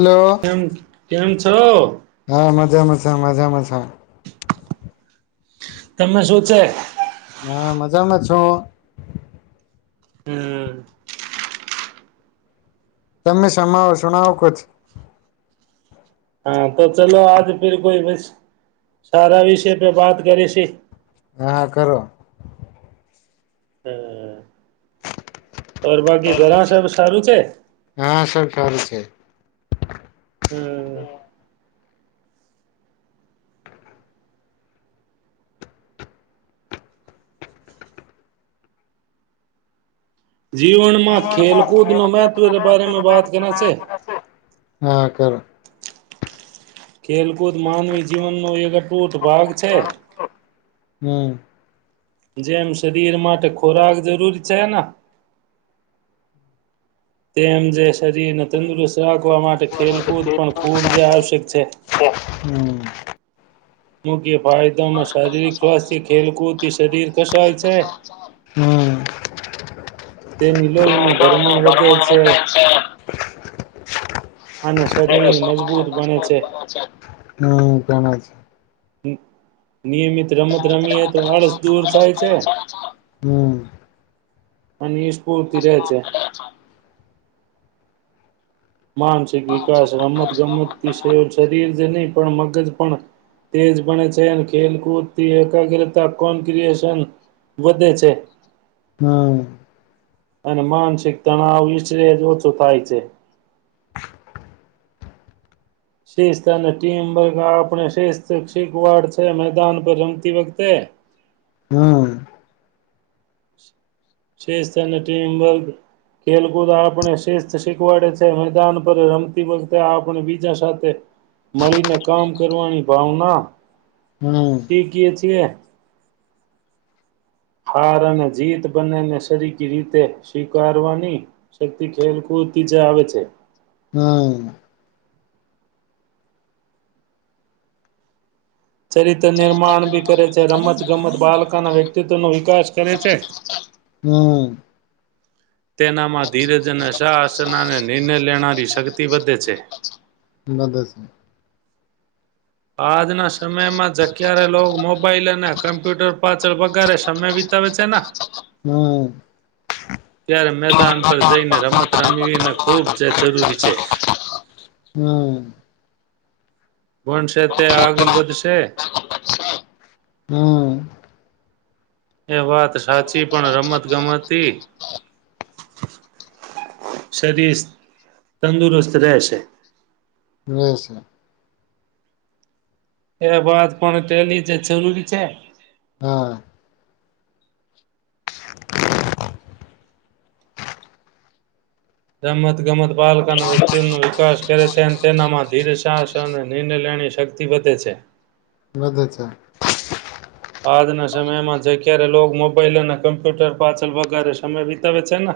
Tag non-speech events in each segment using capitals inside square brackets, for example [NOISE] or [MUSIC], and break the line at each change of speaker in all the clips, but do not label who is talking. Hello
કેમ-કેમ છો?
મજા-મજા-મજા.
તમે શું છે?
તો
હમ્મ.
તમે સમાવો સુણાવો કુછ.
હા તો ચલો આજ ફિર કોઈ વિસ સારા વિષય પે વાત કરીશી.
હા કરો.
હમ્મ. ઓર બાકી ઘરા સબ સારું છે?
હા સર સારું છે
હમ્મ. જીવનમાં ખેલકૂદ નો મહત્વ કે બારેમે બાત કરના છે.
હા કરો
ખેલકૂદ માનવી જીવનનો એક અટૂટ ભાગ છે.
હમ
જેમ શરીર માટે ખોરાક જરૂર છે ના તેમ જે સ શરીર ને તંદુરસ્ત રાખવા માટે ખેલકૂદ પણ ખૂબ જ આવશ્યક છે.
હમ
[UNINTELLIGIBLE] ફાયદામાં શારીરિક સ્વાસ્થી ખેલકૂદ થી શરીર કસાય છે.
હમ
તેની લોહીનું ભરમણ વધે છે, અને શરીર મજબૂત બણે છે.
હમ ઘણા છે
એક નિયમિત રમત રમીએ તો આળસ દૂર જાય છે.
હમ
અનીસ
[INAUDIBLE]
માનસિક વિકાસ રમત ગમતથી સે શરીર છે ને પણ મગજ પણ તેજ બને છે, અને ખેલકૂદથી એકાગ્રતા કોન્ક્રિએશન વધે છે.
હા.
અને માનસિક તણાવ [UNINTELLIGIBLE] ઓછો થાય છે. શિસ્ત અને ટીમ વગ આપણે શિસ્ત શીખવાડ છે મેદાન પર રમતી વખતે.
હમ્મ.
શિસ્ત અને ટીમવર્ગ ખેલકૂદ આપણે શિસ્ત શીખવાડે છે મેદાન પર રમતી વખતે, આપણે બીજા સાથે મળીને કામ કરવાની ભાવના
હમ
ઠીક કયે છ તે હાર અને જીત બંનેને સરીક રીતે સ્વીકારવાની શક્તિ ખેલકૂદથી જ આવે છે.
હા.
ચરિત્ર નિર્માણ બી કરે છે. રમત ગમત બાળકાના વ્યક્તિત્વ નો વિકાસ કરે છે.
હમ્મ.
તેનામાં ધીરજ અને સાહસનાને નિર્ણય લેનારી શક્તિ વધે છે.
[UNINTELLIGIBLE]
આજના સમયમાં જ ક્યારે લોકો મોબાઈલ અને કમ્પ્યુટર પાછળ વગારે સમય વિતાવે છે ને
હમ્મ.
ત્યારે મેદાન પર જઈને રમત રમીને ખૂબ જ જરૂરી છે.
હમ
ભણશે તે આગલ વધશે
હમ
એ વાત સાચી પણ રમત ગમતથી શરીસ તંદુરસ્ત રહેશે
[UNINTELLIGIBLE]
એ બાદ પણ તેની જે જરૂરી છે
હા
રમતગમત બાલકના વ્યક્તિનો વિકાસ કરે છે અન તેનામાં ધીર સાસ અને નિર્ણય લેવાની શક્તિ વધે છે.
બધું છે
આજના સમયમાં જે ક્યારે લોગ મોબાઈલ અને કમ્પ્યુટર પાછળ વગારે સમય વિતાવે છે ને,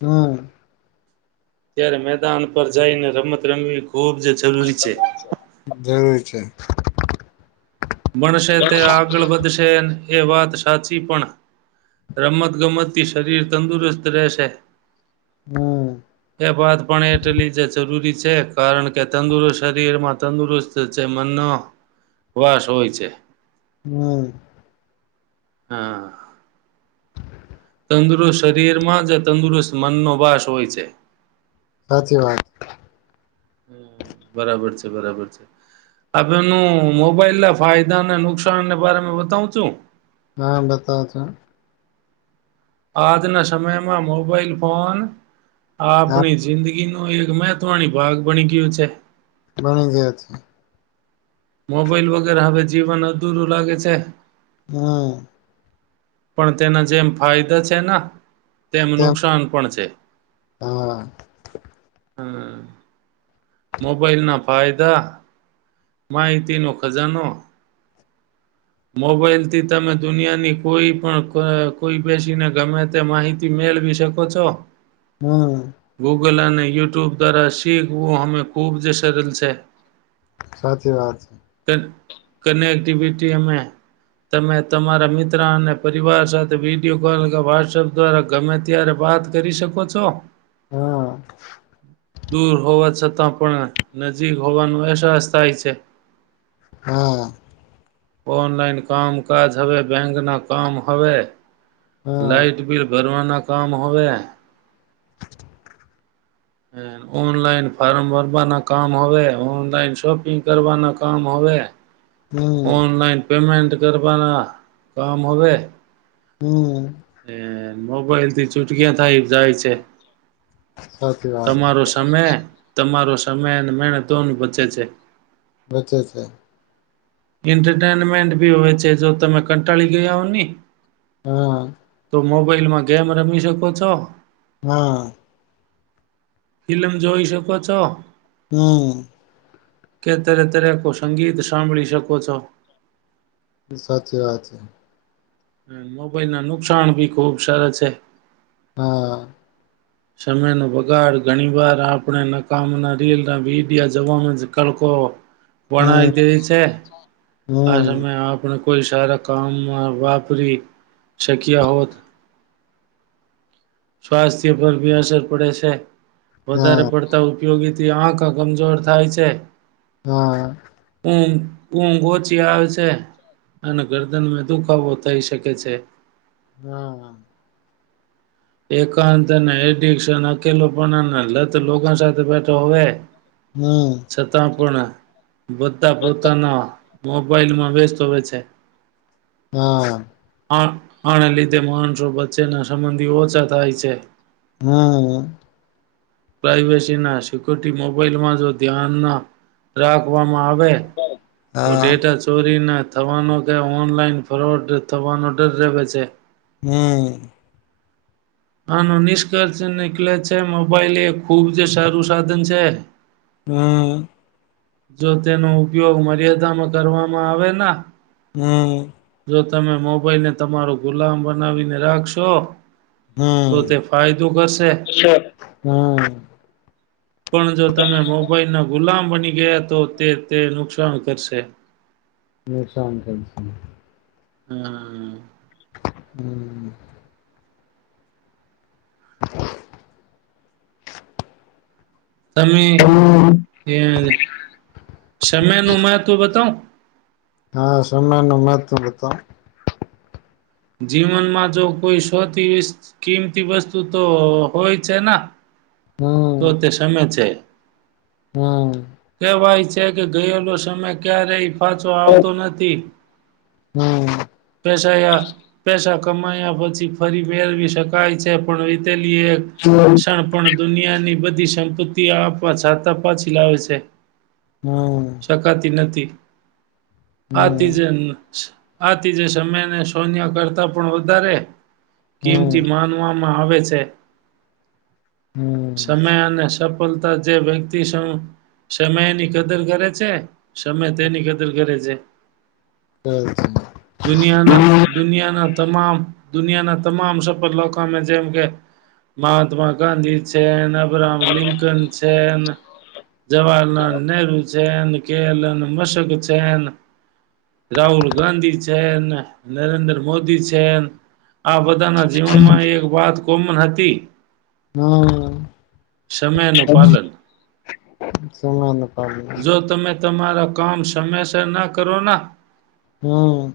હમ
ત્યારે મેદાન પર જઈને રમત રમવી ખૂબ જ જરૂરી છે.
વી છે.
મળશે તે આગળ વધશે એ વાત સાચી, પણ રમત ગમતથી શરીર તંદુરસ્ત રહેશે
હમ
એ વાત પણ એટલી જ જરૂરી છે, કારણ કે તંદુરસ્ત શરીરમાં તંદુરસ્ત છે મનનો વાસ. હોય છે.
હમ
હા. તંદુરસ્ત શરીરમાં જ તંદુરસ્ત મનનો વાસ હોય છે.
સાચી વાત.
હં, બરાબર છે, બરાબર છે, અવેનું મોબાઈલના ફાયદા ને નુકસાન ને બારામાં બતાવું છું.
હા બતાવ જો ન
આજના સમયમાં મોબાઈલ ફોન
હા
આપણી જિંદગીની એક મહત્વણી ભાગ બણી ગયું છે.
બની ગયો છે.
મોબાઈલ વગેરે હવે જીવન અધૂરું લાગે છે.
હા.
પણ તેના જેમ ફાયદા છે ન તેમ નુકસાન પણ છે.
હા
હમ્મ, મોબાઈલના ફાયદા માહિતીનો ખજાનો મોબાઈલ થી તમે દુનિયાની કોઈ પણ કો કોઈ બેસીને ગમે તે માહિતી મેળવી શકો છો
હં.
ગૂગલ અને યુટ્યુબ દ્વારા શીખવું હમે ખૂબ જ સરલ છે.
સાચી વાત છે.
કનેક્ટિવિટી અમે તમે તમારા મિત્ર અને પરિવાર સાથે વિડીયો કોલ અથા વોટ્સઅપ દ્વારા ગમે ત્યારે વાત કરી શકો છો.
હા
દૂર હોવા છ તા પણ નજીક હોવાનો અહેસાસ થાય છે.
હા.
ઓનલાઈન કામકાજ હવે બેંકના કામ હવે
હા
લાાઈટ બિલ ભરવાના કામ હોય. હં, ઓનલાઈન ફારર્મ ભરવાના કામ હવે ઓનલાઈન શોપિંગ કરવાના કામ હવે
હમ
ઓનલાઈન પેમેન્ટ કરવાના કામ હવે
હમ્મ.
એ મોબાઈલ થી ચુટકી થાય જાય છે.
સાચી વાત
તમારો સમય તમારો. સમય અને મહેનત દોનું બચે છે.
બચે છે.
એન્ટરટેનમેન્ટ ભી હોય છે જો તમે કંટાળી ગયા હો ને
હા
મોબાઈલમાં ગેમ રમી શકો છો.
હા
ફિલ્લમ જોઈ શકો છો.
હમ્મ -
કે તરે તરે કો સંગીત સાંભળી શકો - પુછો
સાચી વાત છે.
હ મોબાઈલના નુકસાન ભી ખુબ સારા છે
હા
સમયનો બગાડ ઘણી વાર આપણે નકામના રીલના વિડિયા જવામાં જ કલકો વણાવ
હમ
દેવી છે આ
હમ
સમય આપણુ કોઈ સારા કામ મા વાપ શકીયા હોત સ્વાસ્થ્ય પર બી અસર પડે છે. વધારે
હા
પડતા ઉપયોગી તે આખા કમજોર થાય છે.
હા
ઊંઘ ઊંઘ ઓછી આવે છે અને ગરદન મે દુખાવો થઈ શકે છે.
હા
એકાંત અને એડિકશન અકેલોપણા લત લોકો સાથે બેઠો હવે
હમ
છતાં પણ બધા પોતાના મોબાઈલમાં વ્યસ્ત હોય છે
હા
આને લીધે માણસો વચ્ચેના સંબંધીઓ છ થાય છે
હા
પ્રવેસી ના સિકરિટી મોબાઈલમાં જો ધ્યાન ના રાખવામાં આવે તો
હા
ડેટા ચોરી ના થવાનો કે ઓનલાઈન ફ્રોડ થવાનો ડર રવે છે
હમ્મ
આનો નિષ્કર્ષ નીક્લે છે મોબાઈલ એ ખુબ જ સારું સાધન છે
હમ્મ
જો તેનો ઉપયોગ મર્યાદામાં કરવામાં આવે ના
હમ્મ
જો તમે મોબાઈલ ને તમારો ગુલામ બનાવીને રાખશો તો
હમ
તે ફાયદો કરશે
હમ
પણ જો તમે મોબાઈલ ના ગુલામ બની ગયા તો તે તે નુકસાન કરશે
નુકશાન કરશે
હમ્મ.
હમ્મ. [INAUDIBLE]
તમે
છે હમ
સમેનુ મહત્વ બતાવ.
હા સમેનુ મહત્વ બતાવ.
જીવનમાં જો કોઈ સોતી કિંમતી વસ્તુ તો હોય છેન.
હમ
તો તે સમે છે.
હમ
કેવાય છ. ત કે ગયેલો સમય ક્યાં રહી. પાછો આવતો નથી
હમ
પસા યા. પેસા કમાયા પછી ફરી વાર વીશ કાય છે પણ રીતેલ એ
હમ
ક્ષણપ દુનિયાની બધ સંપત્તિ આપા છાતા પાછી લાવે છે. શકાતી નથી. આ
હમ
તીજ ન આતીજે સમે સોનિયા કરતા પણ વધારે
હમ
કિમતી માનવા. માં આવે છે.
હમ
સમય અને સપ ફતા જે વ્યક્તિ સમ સમય ની કદર કરે છે. સમય તેની કદર કરે છે.
હ.
દુનિયાના
[UNINTELLIGIBLE]
દુનિયાના તમામ દુનિયાના તમામ શપથ લોકો જેમ કે મહાત્મા ગાંધી છે ને એબ્રામ લિંકન છેન. જવાહરલાલ નેહરુ છે કેલન મશક છે રાહુલ ગાંધી છેન. નરેન્દ્ર મોદી છેન. આ બધાના જીવનમાં એક વાત ગુંમહ હતી. સમયનું
હમ્મ
પાલન
સમય નુ પાલન.
તમાર કામ સમયસર ના કરો ના.
હમ્મ.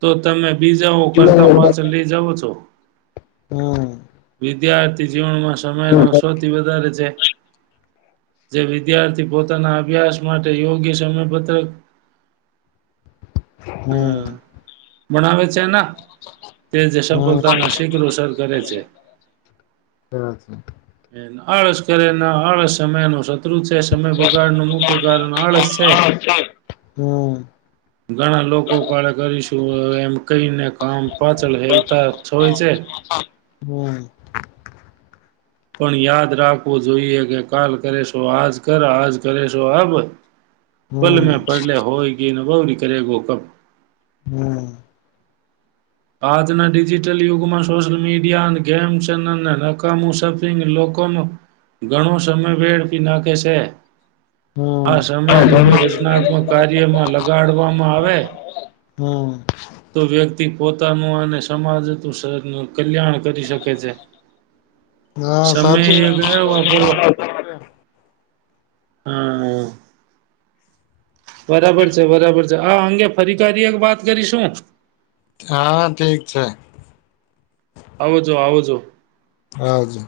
તો તમે બીઝાઓ કરતાં પાછળ લઈ જાવો છો.
હા
વિદ્યાર્થી જીવનમાં. સમયનો સૌથી વધારે છે. જે વિદ્યાર્થી પોતાના અભ્યાસ માટે યોગ્ય સમયપત્રક.
હમ્મ
બનાવે. બનાવે છે ના તે જ
હમ હમ હમ હમ
સફલતાના શીખરો સર કરે છે.
હમ
આળસ કરે ના આળસ સમય નો સમય બગાડ નો મુખ્ય કારણ આળસ છે ઘણા લોકો કાળે કરીશુ એમ કહીને કામ પાછળ હેલતા છો હોય છે. પણ યાદ રાખવું જોઈએ કે કાલ કરેશો આજ કર આજ કરે છો અબ પલે મેં પડલે્યા હોય ગઈ એ ન. બવ ની કરેગો કબ
હમ્મ
આજના ડિજિટલ યુગમાં સોશિયલ મીડિયા અને ગેમ ચેનલ અને નકામુ શફિંગ લોકોનો ઘણો સમય વેળપી નાખે છે. આ સમયે જો કોઈ રચનાત્મક. કાર્યમાં લગાડવામાં આવે તો વ્યક્તિ. પોતાનું અને સમાજતું શેહેરનું કલ્યાણ કરી શકે છે.
હા
સમય
સાચી.
એ ગયો વાપરવા હા હ. બરાબર છે બરાબર છે આ અંગે ફરી કરી એક વાત કરી શું.
હા ઠીક છે.
આવજો આવજો.
આવજો